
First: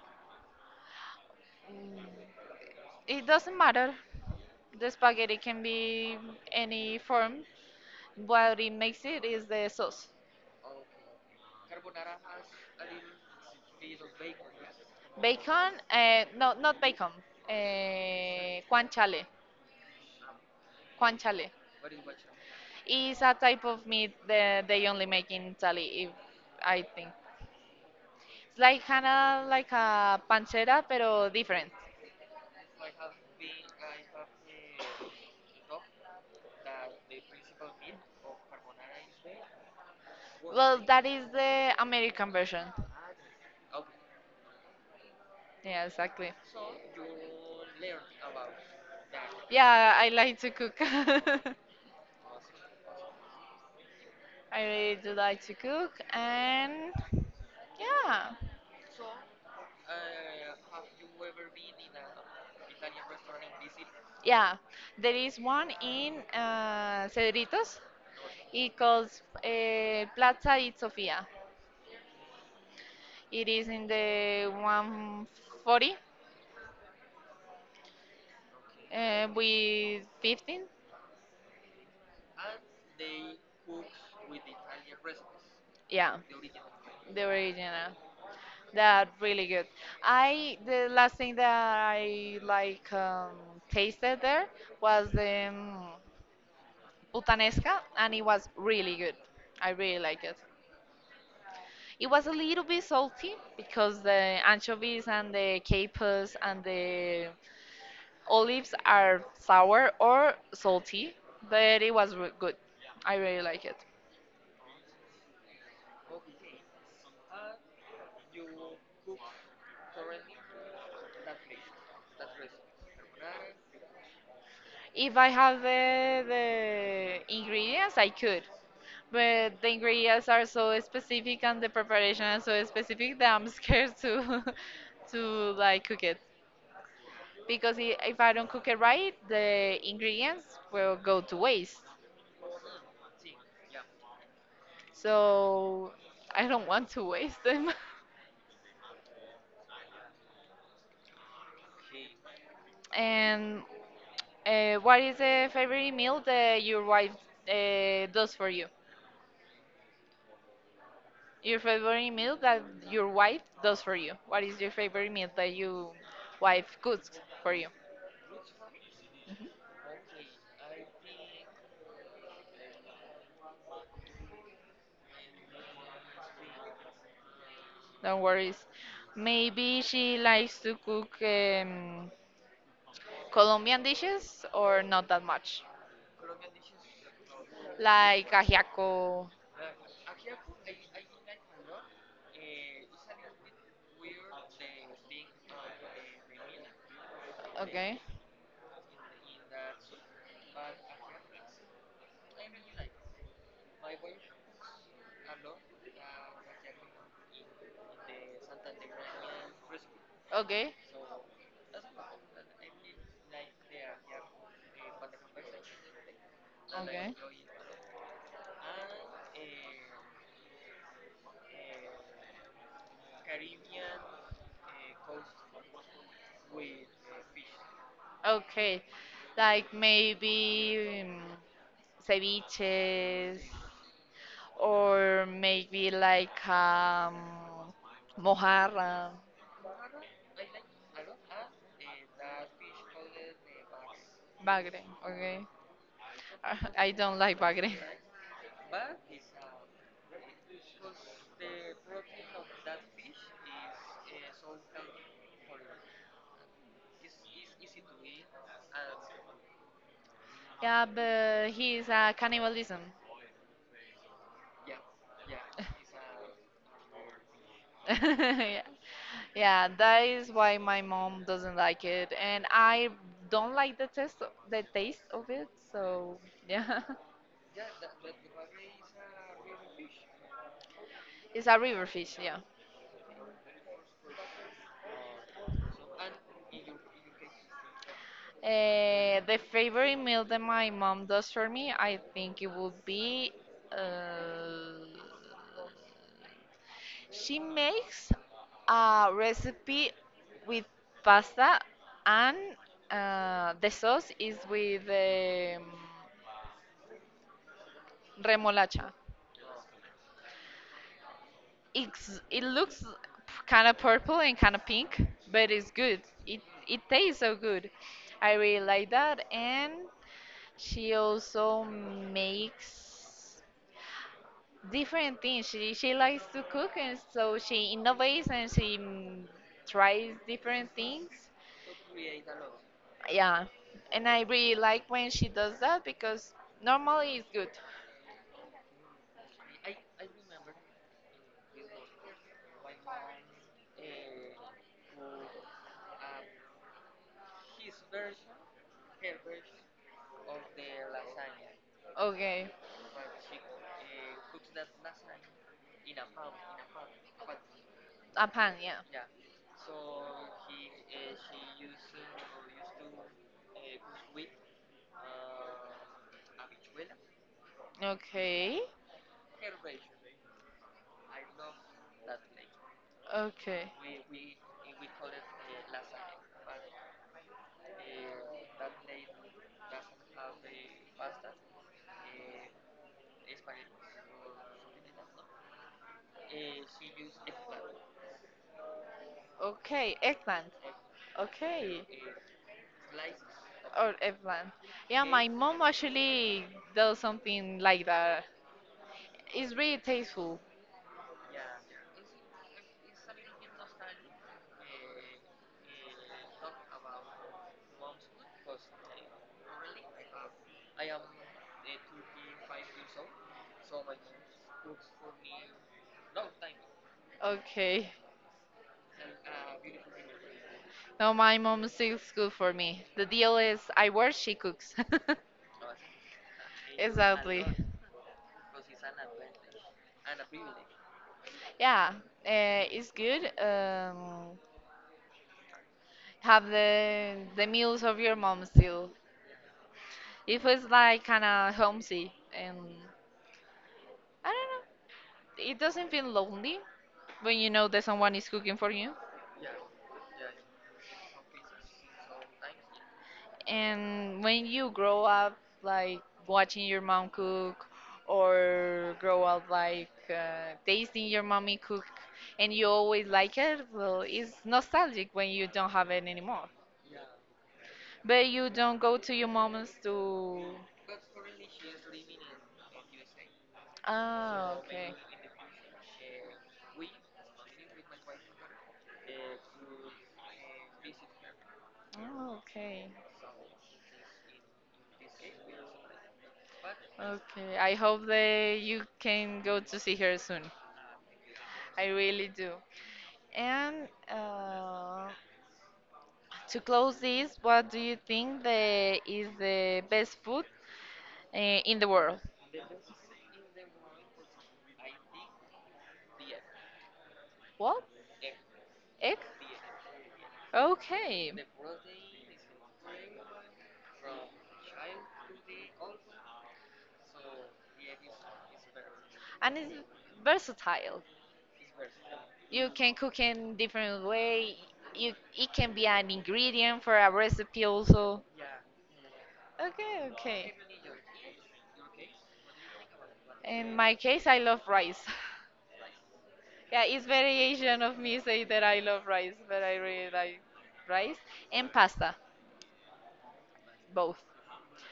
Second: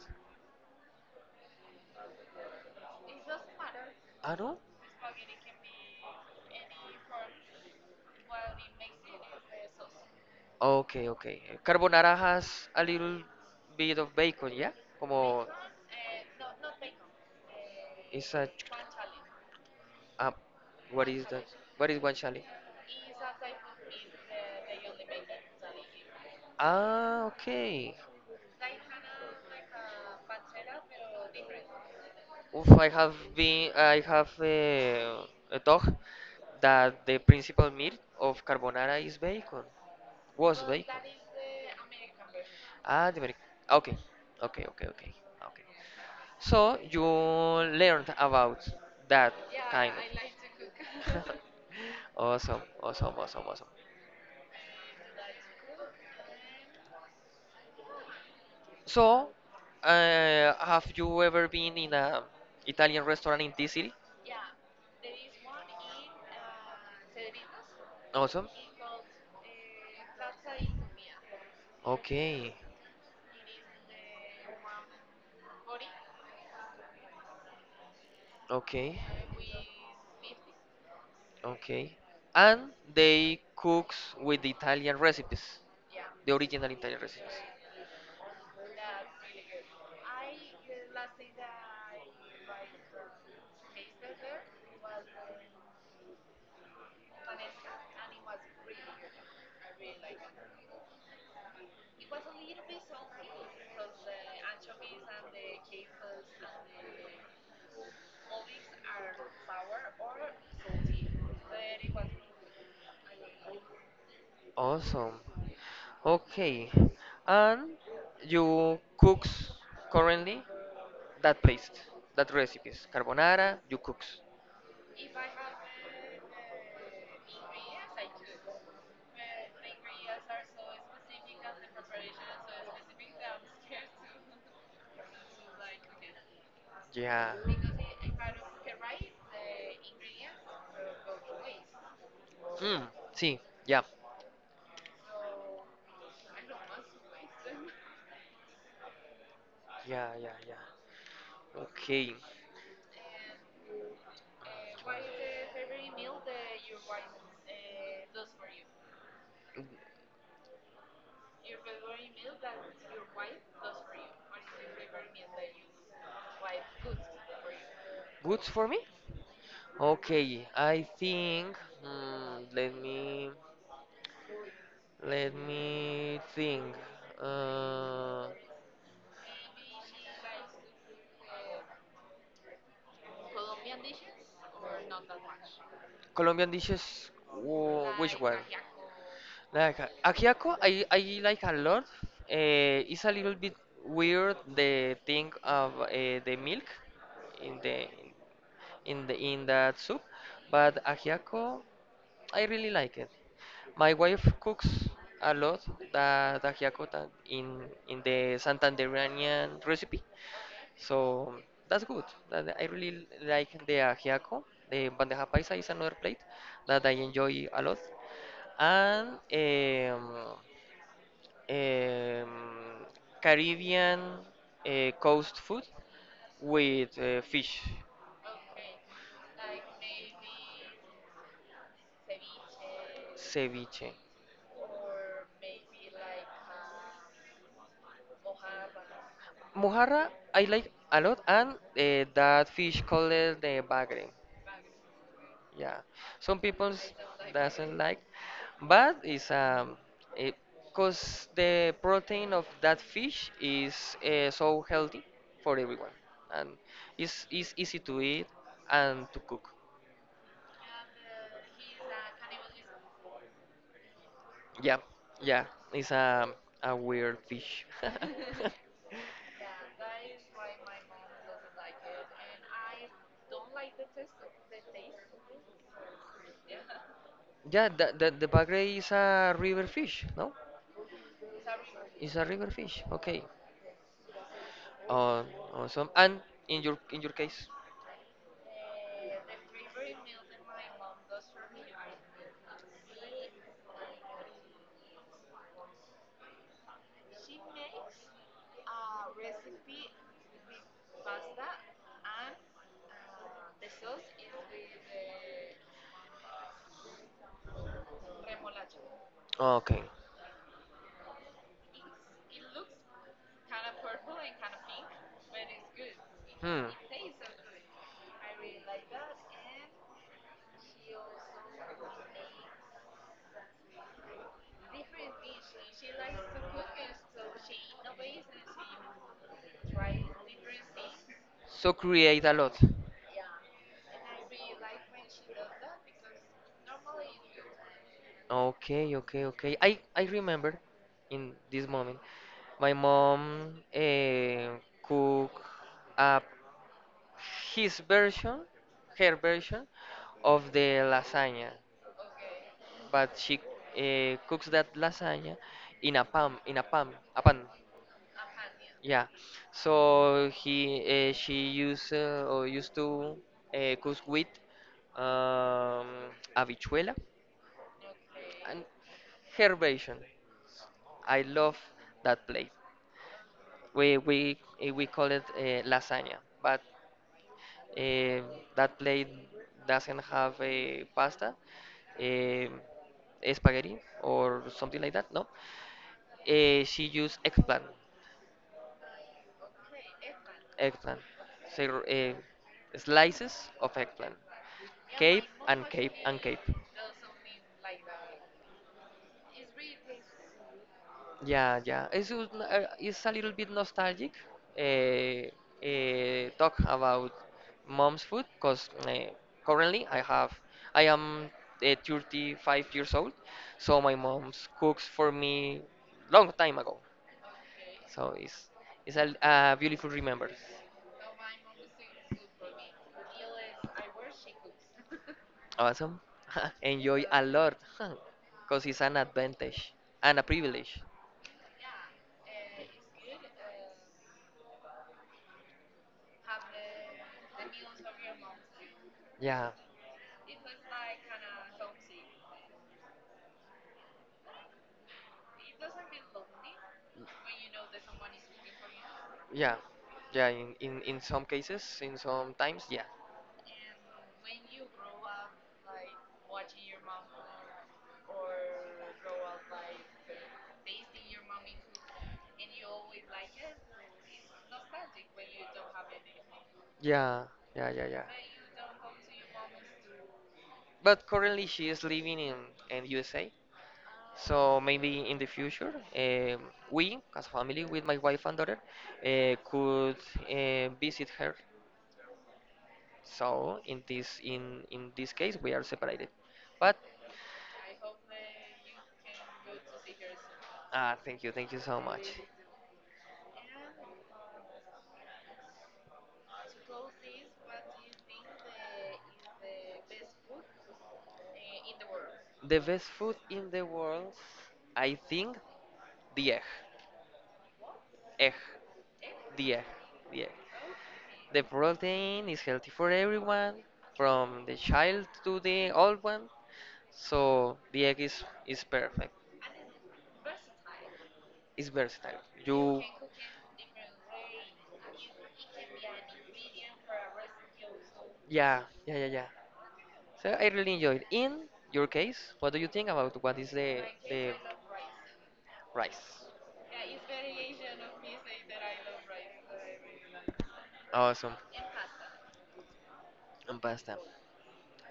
Speaker 2: It doesn't matter.
Speaker 1: Ah, no.
Speaker 2: The spaghetti can be any form. What it makes it is the sauce.
Speaker 1: Okay, okay. Carbonara has a little bit of bacon, yeah? Como
Speaker 2: Bacon, no, not bacon.
Speaker 1: is a.
Speaker 2: Guanciale,
Speaker 1: Um, what is that?
Speaker 2: guanciale.
Speaker 1: What is guanciale?
Speaker 2: It's a type of meat that they only make in Italy. If I,
Speaker 1: Ah, okay.
Speaker 2: it's like kind of like a pancetta, pero different.
Speaker 1: Oof, I have a dog that the principal meat of carbonara is bacon. Was
Speaker 2: Well,
Speaker 1: bacon.
Speaker 2: that is the American version.
Speaker 1: Ah, the Ameri- Okay, okay, okay, okay, okay.
Speaker 2: Yeah, exactly.
Speaker 1: So you learned about that kind
Speaker 2: Yeah, I like to cook.
Speaker 1: of.
Speaker 2: I
Speaker 1: Awesome, awesome, awesome, awesome.
Speaker 2: really do like to cook, and yeah,
Speaker 1: So, have you ever been in a Italian restaurant in this city?
Speaker 2: yeah. There is one in Cedritos.
Speaker 1: Awesome.
Speaker 2: It calls Plaza Itzofia.
Speaker 1: Okay.
Speaker 2: It is in the 140
Speaker 1: Okay.
Speaker 2: with 15.
Speaker 1: Okay. And they cooks with the Italian recipes,
Speaker 2: Yeah,
Speaker 1: the original Italian
Speaker 2: the
Speaker 1: recipes.
Speaker 2: original. That really good. I the last thing that I like tasted there was the Butanesca, and it was really good. I really like it. It was a little bit salty because the anchovies and the capers and the olives are sour or salty, but it was re- good. I really like it.
Speaker 1: Awesome. Okay. And you cooks currently that place, that recipes, carbonara, you cooks.
Speaker 2: If I have the ingredients, I could. But the ingredients are so specific and the preparation is so specific that I'm scared to to like cook it.
Speaker 1: Yeah.
Speaker 2: Because if I don't cook it right, the ingredients will go to waste.
Speaker 1: Hmm. See. Yeah.
Speaker 2: So I don't want to waste them.
Speaker 1: Yeah, yeah, yeah. Okay.
Speaker 2: And
Speaker 1: What
Speaker 2: what
Speaker 1: is
Speaker 2: is
Speaker 1: the
Speaker 2: the favorite
Speaker 1: favorite meal
Speaker 2: meal
Speaker 1: that
Speaker 2: that your wife
Speaker 1: uh,
Speaker 2: does for you?
Speaker 1: your
Speaker 2: Your favorite
Speaker 1: favorite
Speaker 2: meal
Speaker 1: meal that
Speaker 2: that your wife
Speaker 1: does
Speaker 2: does for
Speaker 1: for you?
Speaker 2: you?
Speaker 1: What
Speaker 2: What
Speaker 1: is
Speaker 2: is your
Speaker 1: your favorite
Speaker 2: favorite
Speaker 1: meal
Speaker 2: meal
Speaker 1: that
Speaker 2: that
Speaker 1: you
Speaker 2: your
Speaker 1: like
Speaker 2: wife
Speaker 1: cooks
Speaker 2: cooks
Speaker 1: for
Speaker 2: for you?
Speaker 1: you? Goods for me?
Speaker 2: Mhm.
Speaker 1: Okay, I think. mm, let me let me think.
Speaker 2: No
Speaker 1: Uh,
Speaker 2: worries. Maybe she
Speaker 1: like
Speaker 2: likes to cook
Speaker 1: Colombian
Speaker 2: Colombian
Speaker 1: dishes
Speaker 2: dishes
Speaker 1: or
Speaker 2: or
Speaker 1: not
Speaker 2: not
Speaker 1: that
Speaker 2: that
Speaker 1: much?
Speaker 2: much,
Speaker 1: Colombian dishes. Which like
Speaker 2: like
Speaker 1: one?
Speaker 2: ajiaco.
Speaker 1: Like Akiako, I like a lot. It's a little bit weird the thing of the milk in the
Speaker 2: Okay.
Speaker 1: in the in that soup, but Akiako, I really like it. My wife cooks a lot that Akiako that in the Santanderanian recipe,
Speaker 2: Okay.
Speaker 1: so that's good. That I really like the Akiako. The bandeja paisa is another plate that I
Speaker 2: Okay.
Speaker 1: enjoy a lot, and. Um, Caribbean coast food with fish,
Speaker 2: Okay. Like maybe ceviches
Speaker 1: ceviche.
Speaker 2: or maybe like mojarra,
Speaker 1: Mojarra, I like a lot, and that fish called the bagre.
Speaker 2: bagre. Okay.
Speaker 1: Yeah, some people
Speaker 2: I don't like bagre.
Speaker 1: doesn't like, but it's it, cause the protein of that fish is so healthy for everyone, and it's easy to eat and to cook.
Speaker 2: Yeah, but he's a cannibalism.
Speaker 1: Yeah, yeah, it's a weird fish.
Speaker 2: Yeah. Yeah, that is why my mom doesn't like it, and I don't like the taste of it. So yeah,
Speaker 1: Yeah, the bagre is a river fish, no?
Speaker 2: it's a river
Speaker 1: It's
Speaker 2: fish.
Speaker 1: a
Speaker 2: Yeah.
Speaker 1: river fish. Okay. Uh, awesome. And in your case,
Speaker 2: The favorite meal that my mom does for me, I think it would be. Uh, she makes a recipe with pasta, and the sauce is with remolacha.
Speaker 1: okay.
Speaker 2: It's, it looks kind of purple and kind of pink, but it's good. It
Speaker 1: Hmm.
Speaker 2: it tastes so good. I really like that. And she also makes different things. She likes to cook, and so she innovates and she tries different things.
Speaker 1: So create a lot.
Speaker 2: Yeah, and I really like when she does that because normally it's good.
Speaker 1: Okay, okay, okay. I remember in this moment, my mom cook up his version, her version of the lasagna,
Speaker 2: Okay,
Speaker 1: but she cooks that lasagna in a pan, a pan.
Speaker 2: a pan, yeah.
Speaker 1: Yeah. So he she used or used to cook with um, habichuela
Speaker 2: Okay,
Speaker 1: and her version. I love that plate.
Speaker 2: okay.
Speaker 1: We call it lasagna, but um that plate doesn't have a pasta, um spaghetti or something like that. No, she used eggplant,
Speaker 2: Okay, eggplant.
Speaker 1: eggplant, so,
Speaker 2: Okay.
Speaker 1: slices of
Speaker 2: Or
Speaker 1: eggplant,
Speaker 2: eggplant. Yeah,
Speaker 1: cape
Speaker 2: my mom
Speaker 1: and cape and cape.
Speaker 2: actually does something like that. It's really tasteful.
Speaker 1: Yeah, yeah. It's, just it's a little bit nostalgic talk about mom's food because currently I am 35 years old, so my mom's cooks for me long time ago.
Speaker 2: Okay.
Speaker 1: So it's a beautiful remembrance.
Speaker 2: No, my mom sticks good for me. The deal is I work, she cooks.
Speaker 1: Awesome. Enjoy a
Speaker 2: Exactly.
Speaker 1: lot because it's an advantage and a privilege.
Speaker 2: Yeah, it's good. Have the meals of your mom still.
Speaker 1: Yeah.
Speaker 2: It feels like kind of homesick, and I don't know. It doesn't feel lonely when you know that someone is cooking for you,
Speaker 1: Yeah. Yeah, in some cases, in some times, yeah.
Speaker 2: and when you grow up like watching your mom cook, or grow up like tasting your mommy cook, and you always like it, well it's nostalgic when you don't have it anymore,
Speaker 1: Yeah, yeah, yeah, yeah.
Speaker 2: but you don't go to your mom's to.
Speaker 1: But currently she is living in USA.
Speaker 2: Ah,
Speaker 1: So
Speaker 2: okay.
Speaker 1: maybe in the future, we, as a family, with my wife and daughter, could visit her.
Speaker 2: Oh, okay.
Speaker 1: So in this in this case, we are separated. But
Speaker 2: Okay, I hope that you can go to see her soon.
Speaker 1: ah, thank you so
Speaker 2: I
Speaker 1: much.
Speaker 2: really do. And to close this, what do you think the is the best food uh, in the world?
Speaker 1: The best food in the world, I think, the egg,
Speaker 2: What?
Speaker 1: egg,
Speaker 2: Egg?
Speaker 1: the egg, the egg.
Speaker 2: Okay.
Speaker 1: The protein is healthy for everyone, from the child to the old one. So the egg is perfect.
Speaker 2: And it's versatile.
Speaker 1: It's versatile.
Speaker 2: You
Speaker 1: You,
Speaker 2: can cook in different way. You it can be an ingredient for a recipe also.
Speaker 1: yeah, yeah, yeah, yeah.
Speaker 2: Okay,
Speaker 1: So I
Speaker 2: okay.
Speaker 1: really enjoyed. In your case, what do you think about what is
Speaker 2: In my case,
Speaker 1: the
Speaker 2: I love rice.
Speaker 1: rice?
Speaker 2: Yeah, it's variation of me say that I love rice, but I really like rice
Speaker 1: Awesome.
Speaker 2: and pasta,
Speaker 1: And pasta.
Speaker 2: both.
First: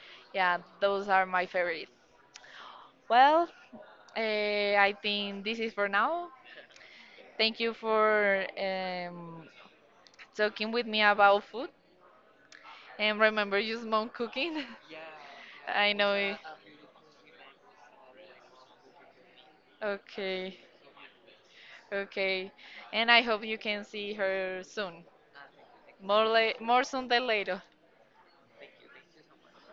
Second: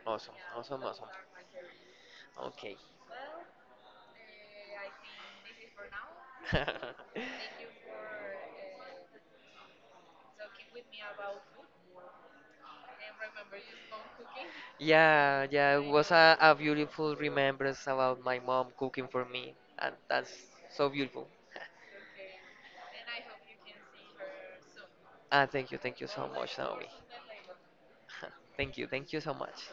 Speaker 1: Awesome,
Speaker 2: Yeah,
Speaker 1: awesome,
Speaker 2: those
Speaker 1: awesome.
Speaker 2: are my favorite.
Speaker 1: Okay.
Speaker 2: Well, I think this is for now. Thank you for talking with me about food. And remember, use mom cooking.
Speaker 1: Yeah, yeah, it
Speaker 2: I
Speaker 1: was
Speaker 2: know it.
Speaker 1: a beautiful remembrance about my mom cooking for me, and that's
Speaker 2: Okay,
Speaker 1: so beautiful.
Speaker 2: okay. And I hope you can see her soon.
Speaker 1: Ah, thank you
Speaker 2: More,
Speaker 1: so much,
Speaker 2: more
Speaker 1: Naomi.
Speaker 2: soon than later.
Speaker 1: Thank you so much.